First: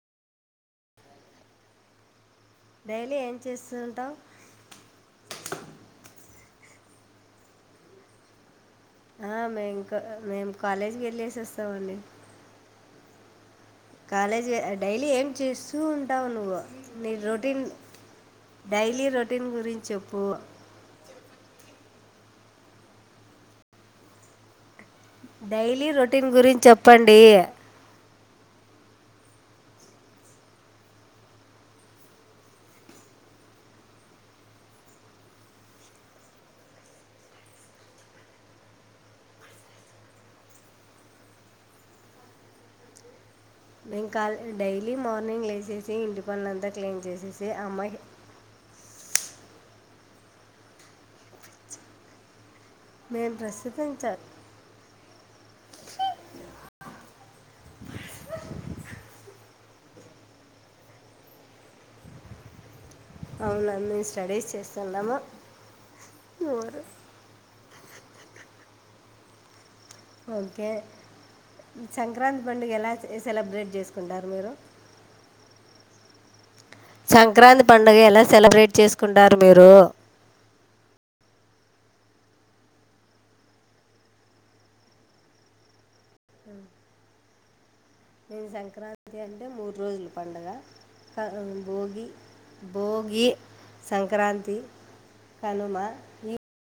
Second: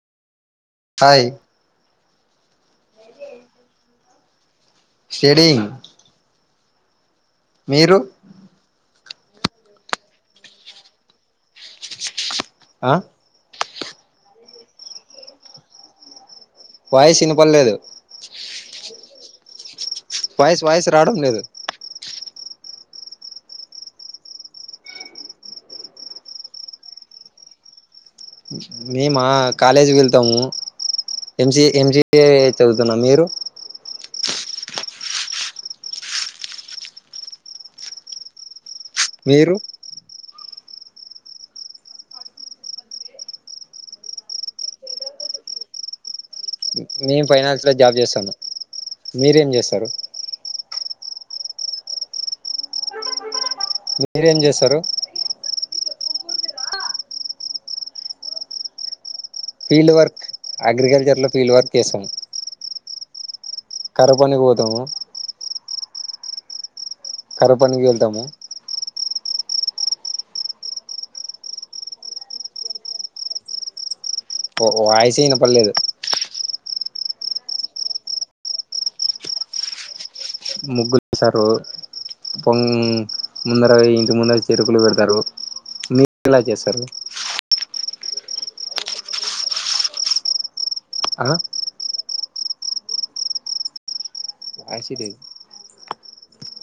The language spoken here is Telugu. హాయ్ డైలీ ఏం చేస్తుంటావ్ షేడింగ్ మీరు ఆ మేంకా మేము కాలేజీకి వెళ్ళేసి వస్తామండి ఆ కాలేజ్ పోయ్ డైలీ ఏం చేస్తూ ఉంటావు నువ్వు నీ వాయిస్ రోటీన్ వినపడలేదు డైలీ రో దీన్ గురించి చెప్ప్ వాయిస్ వాయిస్ రావడం లేదు డైలీ రొటీన్ గురించి చెప్పండి మేమా కాలేజీ కి వెళ్తాము, ఎంసీ ఎంసిఏ చదువుతున్నా మీరు మీరు నేను కాల్ డైలీ మార్నింగ్ లేసేసి ఇంటిపనింత మేము ఫైనాన్స్లో జాబ్ చేస్తాము. మీరేం చేస్తారు మేల్ డ్రస్ మీరేం చేస్తారు ఫీల్డ్ వర్క్ అగ్రికల్చర్ లో ఫీల్డ్ వర్క్ చేస్తామ్ అవును అండీ మేము స్టడీస్ చేస్తున్నాము. మోరల్ కరువు పనికి వెళ్తాము. ఓకే సంక్రాంతి పండుగ ఎలా సే సెలబ్రేట్ చేసుకో పో వాయిస్యే వినపడలేదు సంక్రాంతి పండుగ ఎలా సెలబ్రేట్ చేసుకుంటారు మీరు ముగ్గులు వేస్తారు, పొంగ ముందర ఇంటి ముందర చెరుకులు పెడతారు మీరేలా చేస్తారు. నేను సంక్రాంతి అంటే మూడు రోజుల పండుగ క ఆ భోగి భోగి సం సంక్రాంతి వాయిస్ లేదు కనుమా ఈ